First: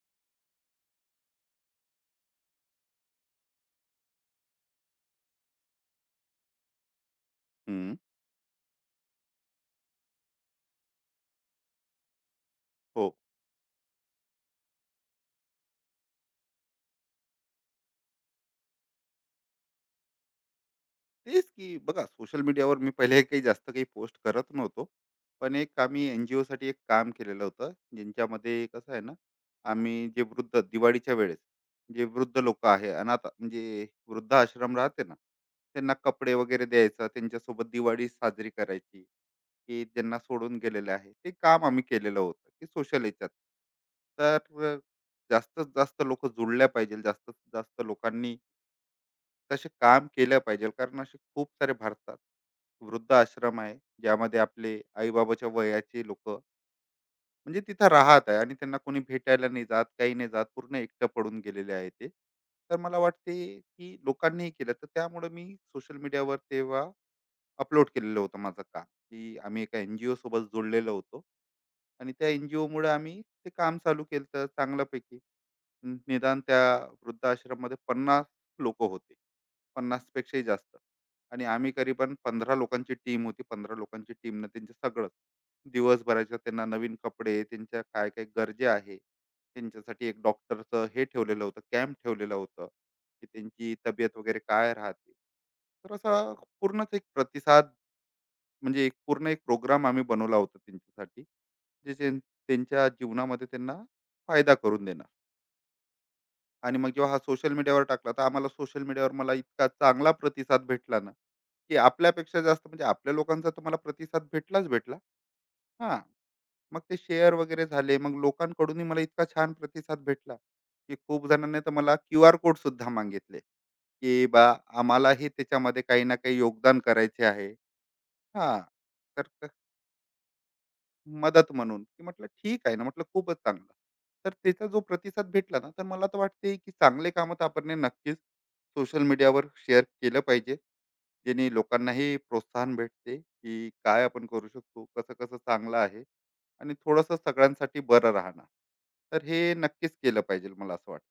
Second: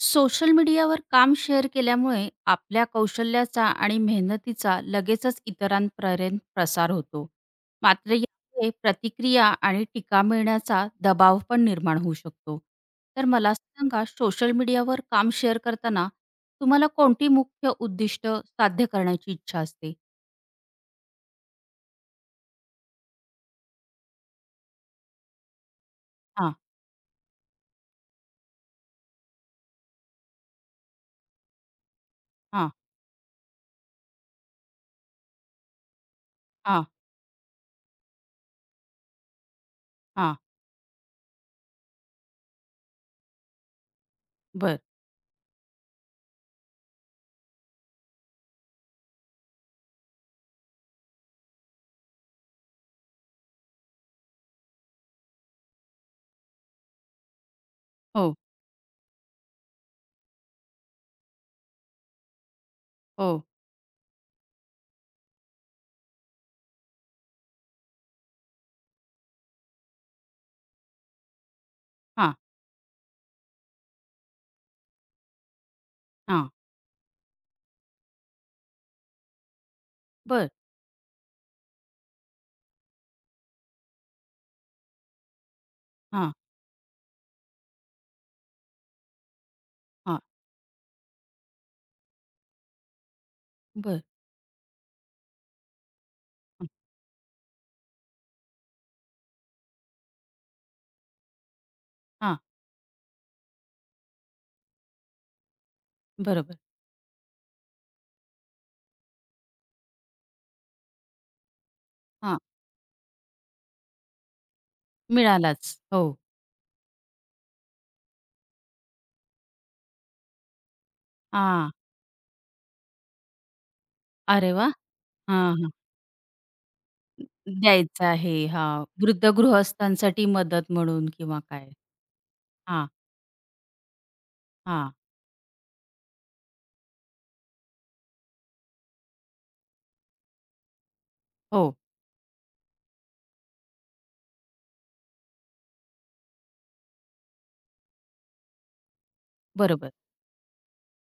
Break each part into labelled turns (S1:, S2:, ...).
S1: Social मीडियावर काम share केल्यामुळे आपल्या कौशल्याचा आणि मेहनतीचा लगेचच इतरांपर्यंत प्रसार होतो.
S2: हं,
S1: मात्र यामुळे प्रतिक्रिया आणि टीका मिळण्याचा दबाव पण निर्माण होऊ शकतो.
S2: हो.
S1: तर मला सांगा सोशल मीडियावर काम शेअर करताना तुम्हाला कोणती मुख्य उद्दिष्ट साध्य करण्याची इच्छा असते?
S2: तेच की बघा, सोशल मीडियावर मी पहिले काही जास्त काही पोस्ट करत नव्हतो. पण एक आम्ही
S1: हां,
S2: एन-जी-ओसाठी एक काम केलेलं होतं, ज्यांच्यामध्ये कसं आहे ना, आम्ही जे वृद्ध दिवाळीच्या वेळेस जे वृद्ध लोकं
S1: हां,
S2: आहे, अनाथ म्हणजे वृद्धाश्रम राहते ना, त्यांना कपडे वगैरे
S1: हां,
S2: द्यायचं, त्यांच्यासोबत दिवाळी साजरी करायची, की ज्यांना
S1: हां.
S2: सोडून गेलेले आहे. ते काम आम्ही केलेलं होतं, की सोशल ह्याच्यात. तर
S1: बरं.
S2: जास्तीत जास्त लोकं जुळल्या पाहिजे, जास्तीत जास्त लोकांनी तसे काम केलं पाहिजे, कारण असे खूप सारे भारतात वृद्ध आश्रम आहे, ज्यामध्ये आपले आईबाबाच्या वयाचे लोक म्हणजे तिथं राहत
S1: हो,
S2: आहे आणि त्यांना कोणी भेटायला नाही जात, काही नाही जात, पूर्ण एकटं पडून गेलेले आहे. ते तर मला
S1: हो.
S2: वाटते की लोकांनीही केलं तर, त्यामुळे मी सोशल मीडियावर तेव्हा अपलोड केलेलं होतं माझं काम, की आम्ही एका एन जी ओ सोबत जोडलेलो होतो आणि त्या
S1: हां,
S2: एन जी ओमुळे आम्ही ते काम चालू केलं चांगल्यापैकी. निदान
S1: हां.
S2: त्या वृद्धाश्रममध्ये पन्नास लोक होते, 50 पेक्षाही
S1: बरं.
S2: जास्त. आणि आम्ही करी पण 15 लोकांची टीम होती. 15 लोकांची टीमनं त्यांचं सगळंच
S1: हां,
S2: दिवसभराच्या त्यांना नवीन कपडे, त्यांच्या काय काय गरजा आहे, त्यांच्यासाठी एक
S1: हां.
S2: डॉक्टरचं हे ठेवलेलं होतं, कॅम्प ठेवलेलं होतं, की त्यांची
S1: बरं.
S2: तब्येत वगैरे काय राहते. तर असा पूर्णच एक प्रतिसाद, म्हणजे एक पूर्ण एक प्रोग्राम आम्ही बनवला होता त्यांच्यासाठी, जे
S1: हां.
S2: त्यांच्या जीवनामध्ये त्यांना फायदा करून देणार.
S1: बरोबर.
S2: आणि मग जेव्हा हा सोशल मीडियावर टाकला, तर आम्हाला सोशल मीडियावर मला इतका चांगला प्रतिसाद भेटला ना, की
S1: हां.
S2: आपल्यापेक्षा जास्त म्हणजे आपल्या लोकांचा तर मला प्रतिसाद भेटलाच भेटला.
S1: मिळालाच.
S2: हां,
S1: हो.
S2: मग ते शेअर वगैरे झाले, मग लोकांकडूनही मला इतका छान प्रतिसाद भेटला की खूप जणांनी तर
S1: हां.
S2: मला क्यू आर कोड सुद्धा मागितले, की बा
S1: अरे वा
S2: आम्हालाही
S1: हां, हां.
S2: त्याच्यामध्ये काही ना काही योगदान करायचे आहे.
S1: द्यायचं आहे.
S2: हां,
S1: हां, वृद्ध
S2: तर
S1: गृहस्थांसाठी मदत म्हणून किंवा
S2: मदत
S1: काय.
S2: म्हणून की म्हटलं ठीक आहे ना,
S1: हां,
S2: म्हटलं खूपच चांगलं. तर त्याचा जो
S1: हां.
S2: प्रतिसाद भेटला ना, तर मला तर वाटते की चांगले कामं तर आपण ने नक्कीच सोशल मीडियावर शेअर केलं पाहिजे, जेणे
S1: हो,
S2: लोकांनाही प्रोत्साहन भेटते की काय आपण करू शकतो, कसं कसं चांगलं आहे, आणि थोडंसं सगळ्यांसाठी बरं राहणार. तर हे
S1: बरोबर,
S2: नक्कीच केलं पाहिजे, मला असं वाटतं.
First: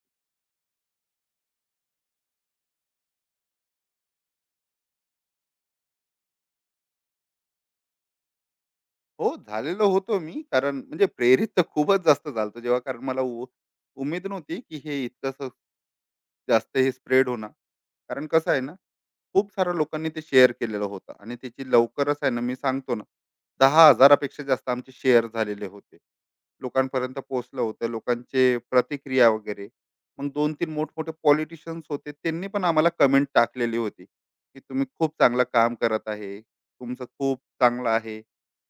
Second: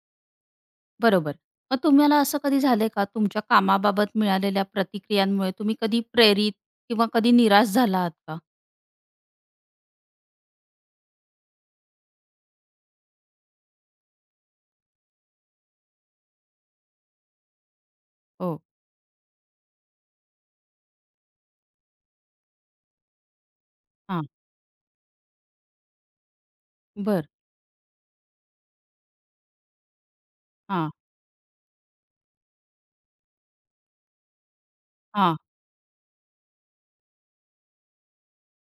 S1: बरोबर. मग तुम्हाला असं कधी झालंय का तुमच्या कामाबाबत मिळालेल्या प्रतिक्रियांमुळे तुम्ही कधी प्रेरित किंवा कधी निराश झाला आहात का?
S2: हो, झालेलो होतो मी, कारण म्हणजे प्रेरित तर खूपच जास्त झालतो जेव्हा, कारण मला उमेद नव्हती की हे इतकंसं जास्त हे स्प्रेड होणार. कारण कसं आहे
S1: हो,
S2: ना, खूप साऱ्या लोकांनी ते शेअर केलेलं होतं आणि त्याची लवकरच आहे ना, मी सांगतो ना, दहा
S1: हां,
S2: हजारापेक्षा जास्त आमचे शेअर झालेले होते. लोकांपर्यंत
S1: बरं.
S2: पोहोचलं होतं, लोकांचे प्रतिक्रिया वगैरे. मग दोन तीन
S1: हां,
S2: मोठमोठे पॉलिटिशियन्स होते, त्यांनी पण आम्हाला कमेंट टाकलेली होती की तुम्ही खूप
S1: हां,
S2: चांगलं काम करत आहे, तुमचं खूप चांगलं आहे.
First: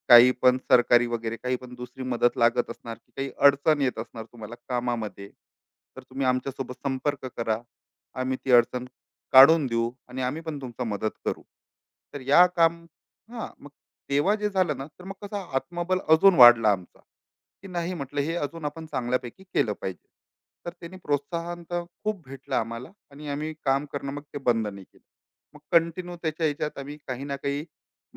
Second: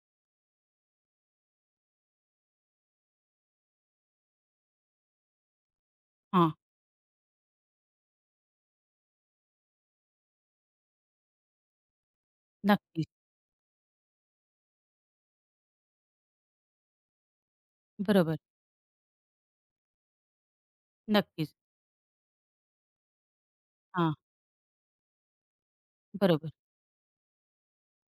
S2: काही पण सरकारी वगैरे, काही पण दुसरी मदत लागत असणार, की काही अडचण येत असणार तुम्हाला कामामध्ये, तर तुम्ही
S1: हां.
S2: आमच्यासोबत संपर्क करा. आम्ही ती अडचण काढून देऊ आणि आम्ही पण तुमचा मदत करू. तर या काम
S1: नक्कीच.
S2: हां, मग तेव्हा जे झालं ना, तर मग कसा आत्मबल अजून वाढला आमचा, की नाही म्हटलं हे
S1: बरोबर.
S2: अजून आपण चांगल्यापैकी केलं पाहिजे. तर त्यांनी
S1: नक्कीच.
S2: प्रोत्साहन तर खूप भेटलं आम्हाला आणि आम्ही काम करणं
S1: हां,
S2: मग ते बंद नाही केलं. मग कंटिन्यू त्याच्या
S1: बरोबर.
S2: ह्याच्यात आम्ही काही ना काही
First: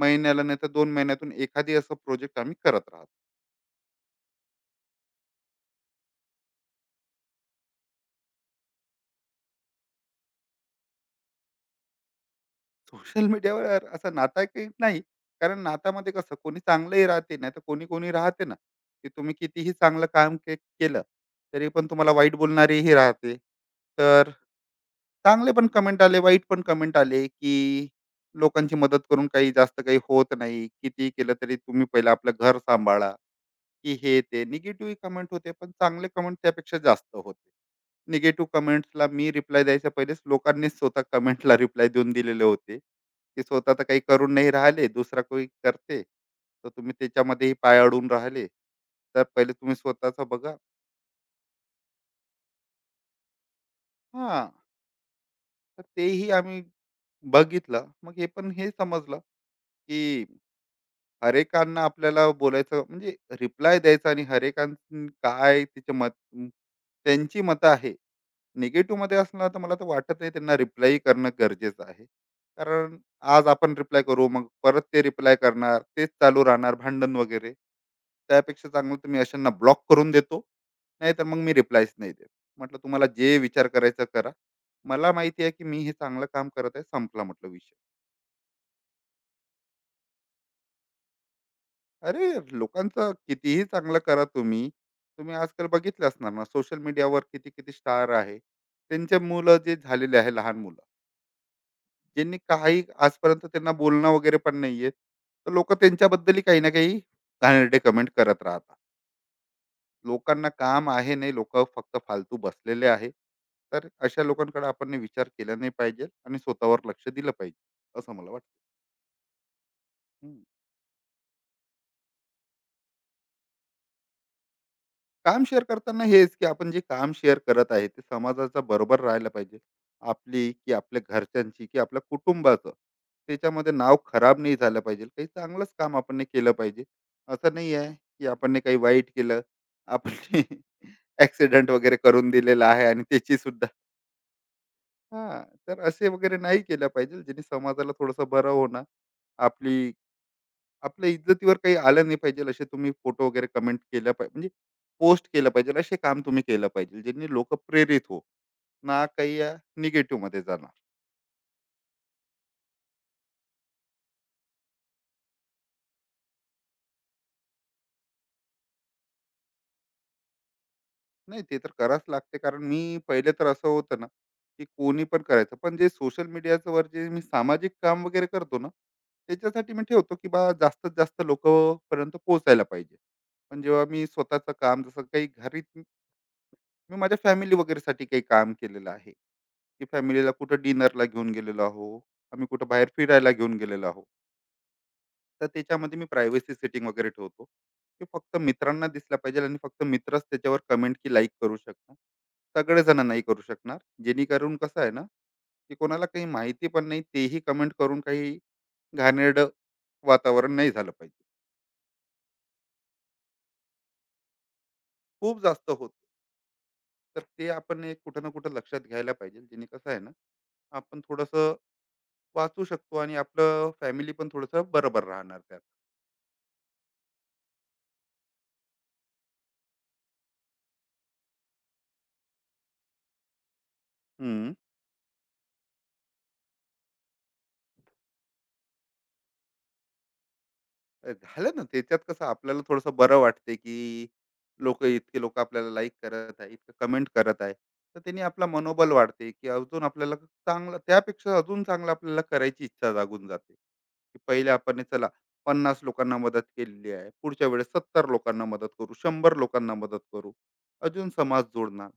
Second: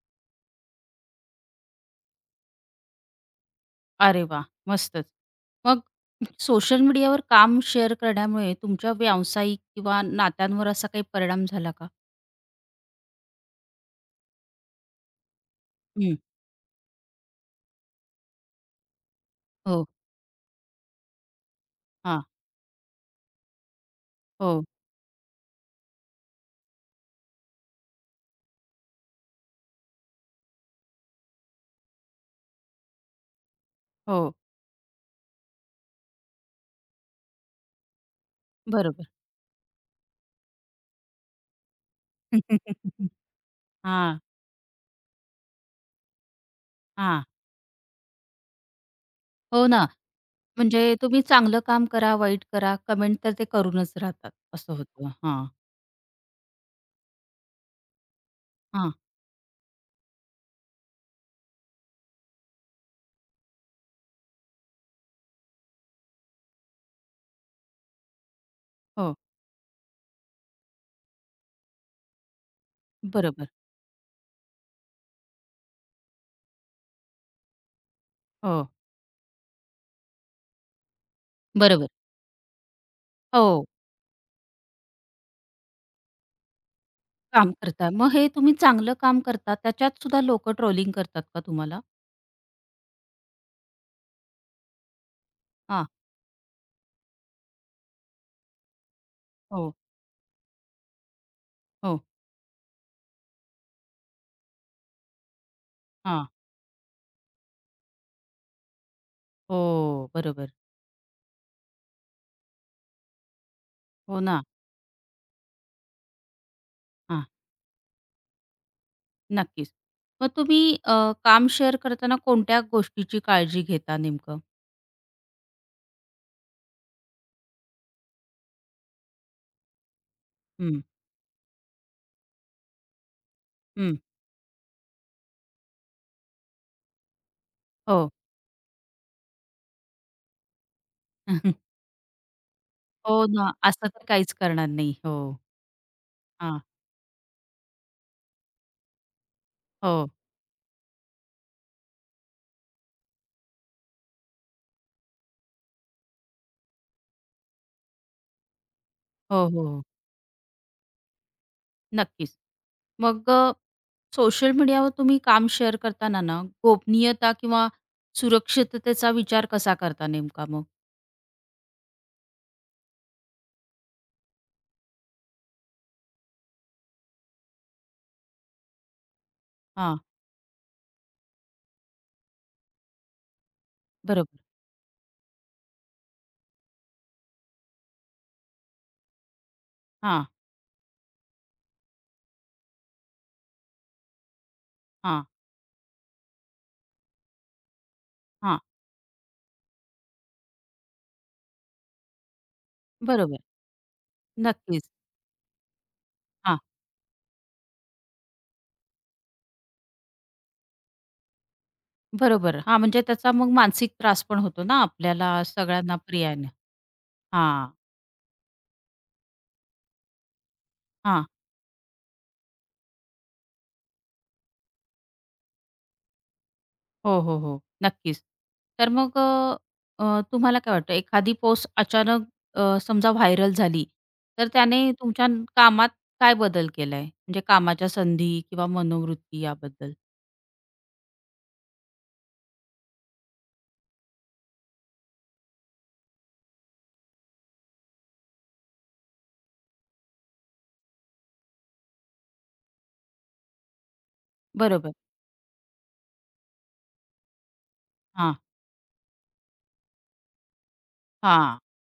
S2: महिन्याला नाही तर 2 महिन्यातून एखादी असं प्रोजेक्ट आम्ही करत राहतो.
S1: अरे वाह! मस्तच. मग सोशल मीडियावर काम शेअर करण्यामुळे तुमच्या व्यावसायिक किंवा नात्यांवर असा काही परिणाम झाला का?
S2: सोशल मीडियावर असा नाता काही नाही. कारण नात्यामध्ये
S1: हं.
S2: कसं कोणी चांगलंही राहते, नाहीतर कोणी कोणी राहते ना, की तुम्ही कितीही
S1: हो.
S2: चांगलं काम केलं, तरी पण तुम्हाला
S1: हां.
S2: वाईट बोलणारेही राहते. तर
S1: हो,
S2: चांगले पण कमेंट आले, वाईट पण कमेंट आले, की लोकांची मदत करून काही जास्त काही होत नाही. कितीही केलं तरी तुम्ही पहिलं आपलं घर सांभाळा, की हे
S1: हो.
S2: ते निगेटिव्ह कमेंट होते, पण चांगले कमेंट त्यापेक्षा जास्त होते. निगेटिव्ह
S1: बरोबर.
S2: कमेंट्सला मी रिप्लाय द्यायच्या पहिलेच लोकांनीच स्वतः कमेंटला रिप्लाय देऊन दिलेले होते, की स्वतः तर काही
S1: हां,
S2: करून नाही राहिले, दुसरा कोणी करते तर तुम्ही
S1: हां.
S2: त्याच्यामध्येही पाय अडून राहिले. तर पहिले
S1: हो
S2: तुम्ही
S1: ना.
S2: स्वतःच बघा.
S1: म्हणजे तुम्ही चांगलं काम करा, वाईट करा, कमेंट तर ते करूनच राहतात.
S2: हां,
S1: असं होतं. हां,
S2: तर तेही आम्ही बघितलं, मग हे पण हे
S1: हां.
S2: समजलं की हरेकांना आपल्याला बोलायचं म्हणजे रिप्लाय द्यायचा, आणि हरेकां काय त्याचे मत, त्यांची मतं आहे निगेटिव्ह
S1: हो.
S2: मध्ये असणार, तर मला तर वाटत नाही त्यांना रिप्लाय करणं गरजेचं आहे. कारण आज
S1: बरोबर.
S2: आपण रिप्लाय करू, मग परत ते रिप्लाय करणार, तेच चालू राहणार भांडण वगैरे.
S1: हो.
S2: त्यापेक्षा चांगलं तर मी अशांना ब्लॉक करून देतो, नाहीतर मग मी
S1: बरोबर.
S2: रिप्लायच नाही देत. म्हटलं तुम्हाला जे
S1: हो.
S2: विचार करायचा करा, मला माहिती आहे की मी हे चांगलं काम करत आहे, संपला म्हटलं
S1: काम
S2: विषय.
S1: करता. मग हे तुम्ही चांगलं काम करता, त्याच्यात सुद्धा लोकं ट्रोलिंग करतात का तुम्हाला?
S2: अरे, लोकांचं कितीही चांगलं करा तुम्ही, तुम्ही आजकाल
S1: हां.
S2: बघितलं असणार ना सोशल मीडियावर किती किती स्टार आहे, त्यांचे मुलं
S1: हो,
S2: जे झालेले आहे, लहान मुलं,
S1: हो.
S2: ज्यांनी काही आजपर्यंत त्यांना बोलणं वगैरे पण नाही येत. तर लोकं
S1: हां.
S2: त्यांच्याबद्दलही काही ना काही घाणेरडे कमेंट करत राहतात.
S1: हो.
S2: लोकांना
S1: बरोबर.
S2: काम आहे नाही, लोकं फक्त फालतू बसलेले आहे. तर
S1: हो
S2: अशा
S1: ना.
S2: लोकांकडे आपण ने विचार केला नाही पाहिजे आणि स्वतःवर लक्ष
S1: हां.
S2: दिलं पाहिजे, असं मला वाटतं.
S1: नक्कीच. मग
S2: हं.
S1: तुम्ही काम शेअर करताना कोणत्या गोष्टीची काळजी घेता नेमकं?
S2: काम शेअर करताना हेच, की आपण जे काम शेअर करत आहे ते समाजाचा बरोबर राहायला पाहिजे. आपली की
S1: हं,
S2: आपल्या घरच्यांची की आपल्या कुटुंबाचं त्याच्यामध्ये नाव
S1: हं.
S2: खराब नाही झालं पाहिजे, काही चांगलंच काम आपण ने केलं पाहिजे. असं नाही आहे
S1: हो.
S2: की आपण ने काही वाईट केलं, आपण ऍक्सिडेंट वगैरे करून दिलेला आहे आणि
S1: हो
S2: त्याची
S1: ना,
S2: सुद्धा.
S1: असं तर काहीच करणार नाही. हो.
S2: हा, तर असे वगैरे
S1: हां.
S2: नाही केलं पाहिजे जेणे समाजाला थोडंसं बरं होणार, आपली
S1: हो.
S2: आपल्या इज्जतीवर काही आलं नाही पाहिजे. असे तुम्ही फोटो वगैरे कमेंट केलं पाहिजे, म्हणजे पोस्ट केलं पाहिजे, असे काम तुम्ही केलं पाहिजे ज्यांनी लोक प्रेरित हो ना, काही
S1: हो, हो, हो.
S2: निगेटिव्ह मध्ये जाणार
S1: नक्कीच. मग सोशल मीडियावर तुम्ही काम शेअर करताना ना, गोपनीयता किंवा सुरक्षिततेचा विचार कसा करता नेमका मग?
S2: नाही. ते तर करावंच लागते, कारण मी पहिले तर असं होतं ना की कोणी पण करायचं, पण जे सोशल मीडियावर जे मी सामाजिक काम वगैरे करतो ना, त्याच्यासाठी मी
S1: हा,
S2: ठेवतो की बा जास्तीत जास्त लोक पर्यंत पोहोचायला पाहिजे. पण जेव्हा मी
S1: बरोबर.
S2: स्वतःचं काम जसं काही घरी, मी माझ्या फॅमिली वगैरेसाठी काही काम केलेलं आहे, की
S1: हा,
S2: फॅमिलीला कुठं डिनरला घेऊन गेलेलो आहो, आम्ही कुठं बाहेर फिरायला घेऊन गेलेलो आहो,
S1: हा,
S2: तर त्याच्यामध्ये मी प्रायव्हसी सेटिंग वगैरे ठेवतो की फक्त
S1: हां.
S2: मित्रांना दिसला पाहिजे आणि फक्त मित्रच त्याच्यावर कमेंट की लाईक करू शकणार, सगळेजण नाही
S1: बरोबर.
S2: करू शकणार. जेणेकरून कसं
S1: नक्कीच.
S2: आहे ना, की कोणाला काही
S1: हां.
S2: माहिती पण नाही, तेही कमेंट करून काही घाणेरडं वातावरण नाही झालं पाहिजे.
S1: बरोबर. हां, म्हणजे त्याचा मग मानसिक त्रास पण होतो ना आपल्याला
S2: खूप जास्त होत,
S1: सगळ्यांना पर्यायाने.
S2: तर ते
S1: हां,
S2: आपण एक कुठं ना कुठं लक्षात घ्यायला पाहिजे, जेणे कसं आहे ना, आपण
S1: हां.
S2: थोडंसं वाचू शकतो आणि आपलं फॅमिली पण थोडंसं बरोबर राहणार त्यात.
S1: हो, हो, हो. नक्कीच. तर मग अ, अ, तुम्हाला काय वाटतं एखादी पोस्ट अचानक समजा व्हायरल झाली, तर
S2: हम्म.
S1: त्याने तुमच्या कामात काय बदल केलाय? म्हणजे कामाच्या संधी किंवा मनोवृत्ती याबद्दल?
S2: अ, झालं ना त्याच्यात, कसं आपल्याला थोडंसं बरं वाटते की लोक इतके लोक आपल्याला लाईक करत आहे, इतकं कमेंट करत आहे, तर त्यांनी आपला मनोबल वाढते की अजून आपल्याला चांगलं, त्यापेक्षा अजून चांगलं आपल्याला करायची इच्छा जागून जाते, की पहिले आपण हे
S1: बरोबर.
S2: चला 50 लोकांना मदत केलेली आहे, पुढच्या वेळेस 70
S1: हां,
S2: लोकांना मदत करू, 100 लोकांना मदत करू, अजून समाज
S1: हां.
S2: जोडणार,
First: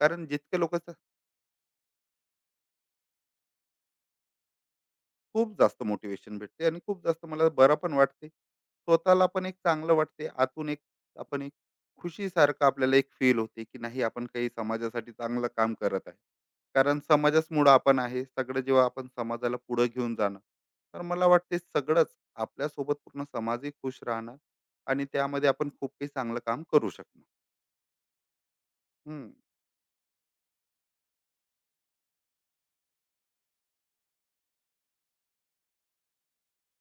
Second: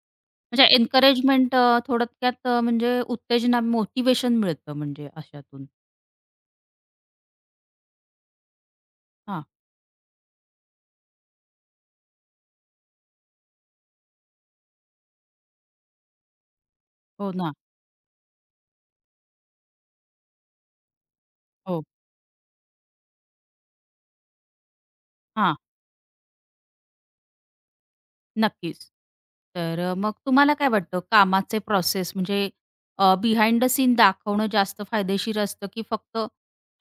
S2: कारण जितके
S1: म्हणजे
S2: लोक.
S1: एन्करेजमेंट थोडक्यात म्हणजे उत्तेजना, मोटिव्हेशन मिळतं म्हणजे
S2: खूप
S1: अशातून.
S2: जास्त मोटिवेशन भेटते आणि खूप जास्त मला बरं पण वाटते. स्वतःला
S1: हां.
S2: पण एक चांगलं वाटते. आतून एक आपण एक खुशीसारखं आपल्याला एक फील होते, की नाही आपण काही समाजासाठी चांगलं काम करत आहे. कारण
S1: हो ना.
S2: समाजाचमुळं आपण आहे. सगळं जेव्हा आपण समाजाला पुढं घेऊन जाणं, तर मला वाटते
S1: हो.
S2: सगळंच आपल्यासोबत पूर्ण समाजही खुश राहणार आणि त्यामध्ये आपण खूप काही चांगलं काम करू शकणार.
S1: नक्कीच.
S2: हं.
S1: तर मग तुम्हाला काय वाटतं कामाचे प्रोसेस म्हणजे बिहाइंड द सीन दाखवणं जास्त फायदेशीर असतं की फक्त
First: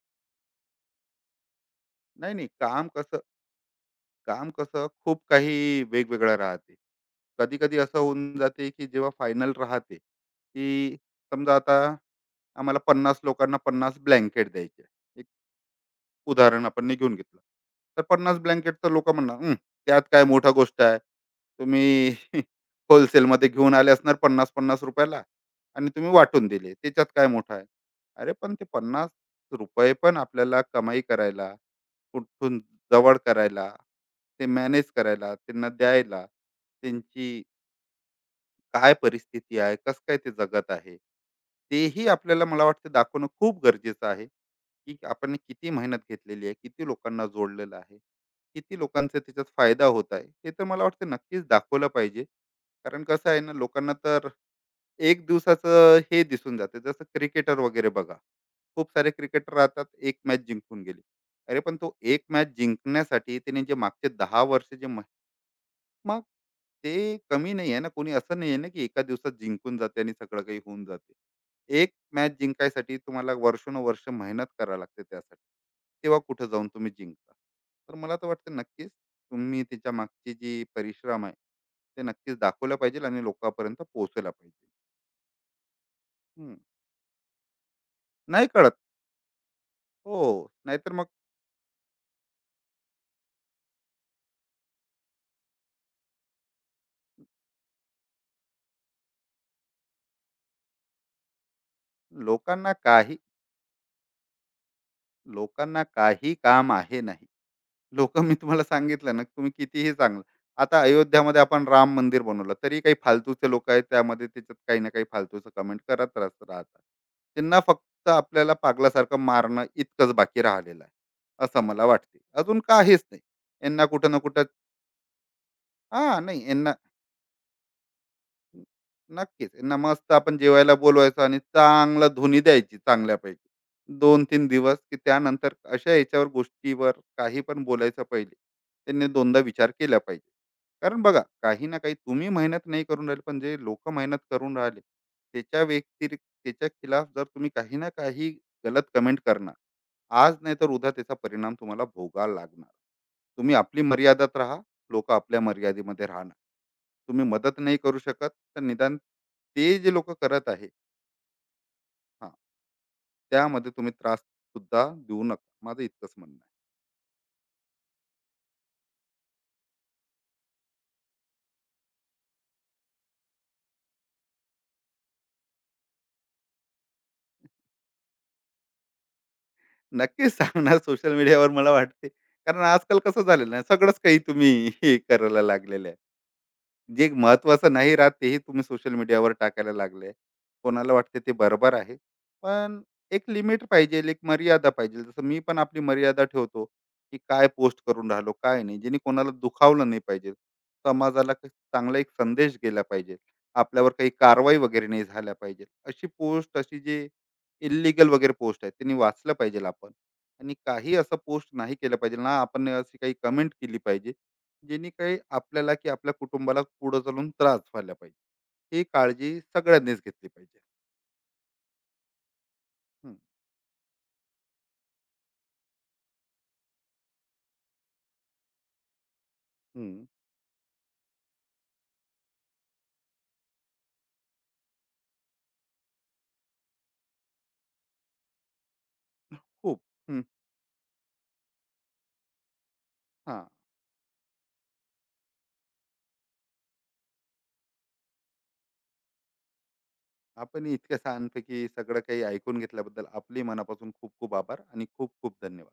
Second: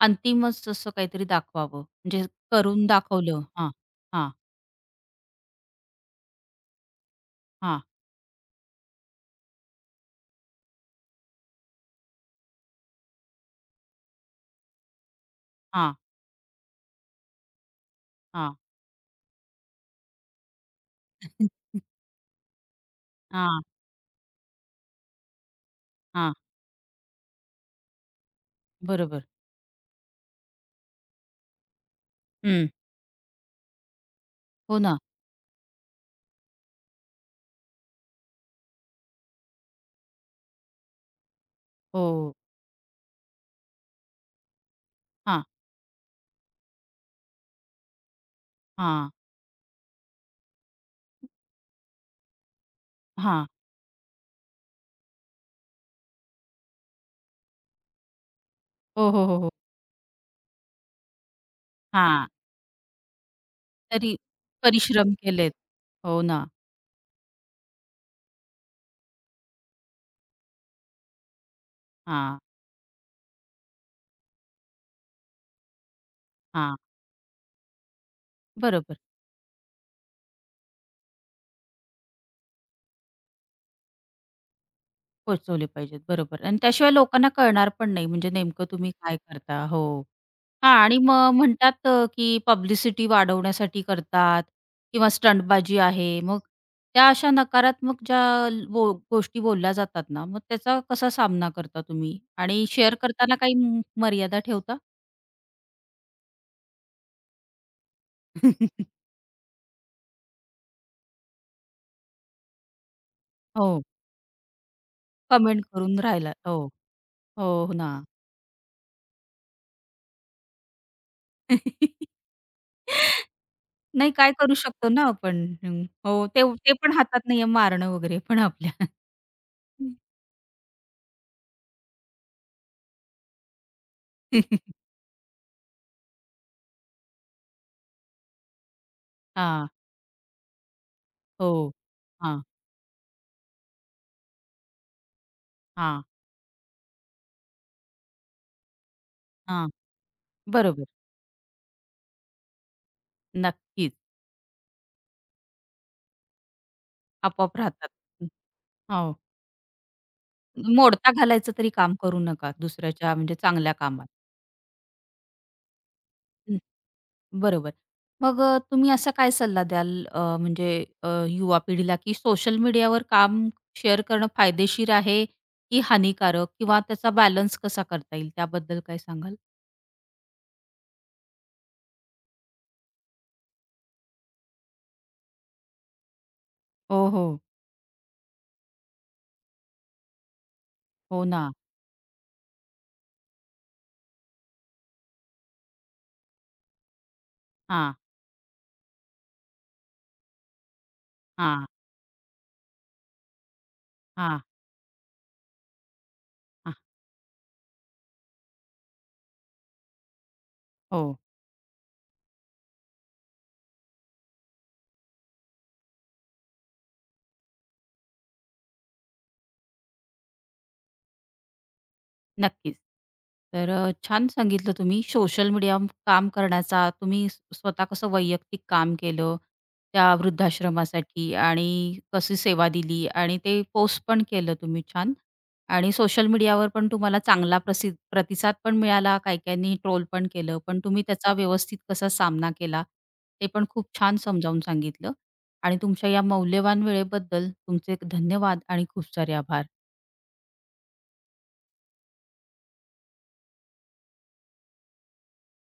S1: अंतिमच असं काहीतरी दाखवावं? म्हणजे
S2: नाही, नाही.
S1: करून दाखवलं. हां, हां,
S2: काम कसं खूप काही वेगवेगळं राहते. कधी कधी
S1: हां,
S2: असं होऊन जाते की जेव्हा फायनल राहते, की समजा आता आम्हाला 50 लोकांना 50 ब्लँकेट द्यायचे,
S1: हां,
S2: उदाहरण आपण ने घेऊन घेतलं. तर 50
S1: हां,
S2: ब्लँकेट तर लोकं म्हणणार, "हं, त्यात काय मोठा गोष्ट आहे. तुम्ही होलसेलमध्ये
S1: हां,
S2: घेऊन आले असणार ₹50-50 ला आणि तुम्ही
S1: हां.
S2: वाटून दिले. त्याच्यात काय मोठं आहे?" अरे, पण ते ₹50
S1: बरोबर.
S2: पण आपल्याला कमाई करायला, कुठून
S1: हं.
S2: जवळ करायला, ते
S1: हो
S2: मॅनेज
S1: ना.
S2: करायला, त्यांना द्यायला, त्यांची काय परिस्थिती आहे, कसं काय ते जगत आहे, तेही
S1: हो.
S2: आपल्याला मला वाटतं दाखवणं खूप गरजेचं आहे, की आपण
S1: हां,
S2: किती मेहनत घेतलेली आहे, किती लोकांना जोडलेलं आहे, किती
S1: हां,
S2: लोकांचा त्याच्यात फायदा होत आहे, हे तर मला वाटतं नक्कीच दाखवलं पाहिजे. कारण कसं आहे
S1: हां.
S2: ना, लोकांना तर एक दिवसाचं हे दिसून जाते. जसं क्रिकेटर वगैरे बघा, खूप
S1: हो,
S2: सारे
S1: हो, हो, हो.
S2: क्रिकेटर राहतात, एक मॅच जिंकून गेले. अरे पण तो एक
S1: हां.
S2: मॅच जिंकण्यासाठी त्याने जे मागचे
S1: तरी
S2: 10 वर्ष जे,
S1: परिश्रम केलेत.
S2: मग
S1: हो ना.
S2: ते कमी नाही आहे ना. कोणी असं नाही आहे ना की एका दिवसात जिंकून जाते आणि सगळं काही होऊन जाते. एक मॅच
S1: हां,
S2: जिंकायसाठी तुम्हाला वर्षानुवर्ष मेहनत करावी लागते त्यासाठी, तेव्हा कुठं जाऊन
S1: हां.
S2: तुम्ही जिंकता. तर मला तर वाटतं नक्कीच
S1: बरोबर.
S2: तुम्ही त्याच्या मागची जी परिश्रम आहे ते नक्कीच दाखवलं पाहिजे आणि लोकांपर्यंत पोहोचवला पाहिजे.
S1: पोहोचवले पाहिजेत, बरोबर.
S2: हम्म.
S1: आणि त्याशिवाय लोकांना कळणार पण नाही, म्हणजे
S2: नाही
S1: नेमकं
S2: कळत.
S1: तुम्ही काय करता. हो.
S2: हो.
S1: हां
S2: नाहीतर
S1: आणि
S2: मग
S1: मग म्हणतात की पब्लिसिटी वाढवण्यासाठी करतात किंवा स्टंटबाजी आहे. मग त्या अशा नकारात्मक ज्या ल- बो गोष्टी बोलल्या जातात ना, मग त्याचा कसा सामना करता तुम्ही? आणि
S2: लोकांना
S1: शेअर
S2: काही
S1: करताना काही मर्यादा ठेवता?
S2: लोकांना काही काम आहे नाही. लोक, मी तुम्हाला सांगितलं ना, तुम्ही कितीही चांगलं, आता अयोध्यामध्ये आपण राम मंदिर बनवलं तरी काही फालतूचे लोक आहेत
S1: हो,
S2: त्यामध्ये त्याच्यात काही ना काही फालतूचं
S1: कमेंट
S2: कमेंट
S1: करून
S2: करत
S1: राहिला.
S2: राहत-
S1: हो,
S2: राहतात त्यांना
S1: हो हो ना.
S2: फक्त आपल्याला पागलासारखं मारणं इतकंच बाकी राहिलेलं आहे, असं मला वाटते, अजून काहीच नाही. यांना कुठं
S1: नाही
S2: ना
S1: काय
S2: कुठं
S1: करू शकतो ना आपण. हं.
S2: हा
S1: हो, ते
S2: नाही, यांना
S1: ते पण हातात नाहीये मारणं वगैरे पण आपल्या.
S2: नक्कीच. यांना मस्त आपण जेवायला बोलवायचं आणि चांगला धुनी द्यायची चांगल्यापैकी. 2-3 दिवस, की त्यानंतर अशा याच्यावर गोष्टीवर काही पण बोलायचं पहिले, त्यांनी 2दा
S1: हां.
S2: विचार केला पाहिजे. कारण बघा,
S1: हो.
S2: काही ना काही तुम्ही
S1: हां,
S2: मेहनत नाही करून राहिले, पण जे लोकं मेहनत करून राहिले, त्याच्या
S1: हां,
S2: व्यतिरिक्त त्याच्या खिलाफ जर तुम्ही काही ना काही गलत कमेंट करणार,
S1: हां.
S2: आज नाही तर
S1: बरोबर.
S2: उद्या त्याचा परिणाम तुम्हाला भोगावा लागणार. तुम्ही आपली
S1: नक्कीच.
S2: मर्यादेत राहा, लोकं आपल्या मर्यादेमध्ये राहणार. तुम्ही
S1: आपोआप
S2: मदत नाही
S1: राहतात.
S2: करू
S1: हं,
S2: शकत, तर निदान
S1: हो.
S2: ते जे लोक करत आहे,
S1: मोडता घालायचं तरी काम करू
S2: हा,
S1: नका दुसऱ्याच्या म्हणजे
S2: त्यामध्ये
S1: चांगल्या
S2: तुम्ही
S1: कामात.
S2: त्रास सुद्धा देऊ नका, माझं इतकंच म्हणणं
S1: हं, बरोबर. मग तुम्ही असा काय सल्ला द्याल म्हणजे युवा पिढीला की सोशल मीडियावर काम शेअर करणं फायदेशीर आहे की हानिकारक? किंवा त्याचा बॅलन्स कसा करता येईल त्याबद्दल काय सांगाल?
S2: आहे. नक्कीच सांगणार सोशल मीडियावर, मला वाटते, कारण आजकाल कसं झालेलं आहे, सगळंच काही तुम्ही हे करायला लागलेलं आहे,
S1: हो,
S2: जे
S1: हो.
S2: महत्वाचं नाही राहत तेही तुम्ही सोशल मीडियावर टाकायला लागले. कोणाला वाटते
S1: हो
S2: ते
S1: ना.
S2: बरोबर आहे. पण एक लिमिट पाहिजे, एक मर्यादा पाहिजे. जसं मी पण आपली मर्यादा ठेवतो, की काय पोस्ट
S1: हां,
S2: करून राहिलो, काय नाही. जेणे कोणाला दुखावलं नाही पाहिजे. समाजाला क
S1: हां,
S2: चांगला एक संदेश गेला पाहिजे. आपल्यावर काही
S1: हां,
S2: कारवाई वगैरे नाही झाल्या पाहिजे. अशी पोस्ट,
S1: हां.
S2: अशी जे इल्लीगल वगैरे पोस्ट आहे, त्यांनी वाचलं पाहिजे आपण. आणि काही
S1: हो.
S2: असं पोस्ट नाही केलं पाहिजे ना आपण, अशी काही कमेंट केली पाहिजे, जेणे काही आपल्याला की आपल्या कुटुंबाला पुढे चालून त्रास व्हायला पाहिजे. ही काळजी सगळ्यांनीच घेतली पाहिजे.
S1: नक्कीच.
S2: हम्म,
S1: तर छान सांगितलं तुम्ही सोशल मीडिया काम करण्याचा तुम्ही स्वतः कसं वैयक्तिक काम केलं,
S2: हम्म,
S1: त्या वृद्धाश्रमासाठी आणि कशी सेवा दिली आणि ते पोस्ट पण केलं तुम्ही छान आणि सोशल मीडियावर पण तुम्हाला चांगला प्रतिसाद पण मिळाला. काही-काहींनी
S2: खूप
S1: ट्रोल
S2: हम्म,
S1: पण केलं. पण तुम्ही त्याचा व्यवस्थित कसा सामना केला,
S2: हा.
S1: ते पण खूप छान समजावून सांगितलं आणि तुमच्या या मौल्यवान वेळेबद्दल तुमचे धन्यवाद आणि खूप सारे आभार.
S2: आपण इतक्या छानपैकी सगळं काही ऐकून घेतल्याबद्दल आपली मनापासून खूप खूप आभार आणि खूप खूप धन्यवाद.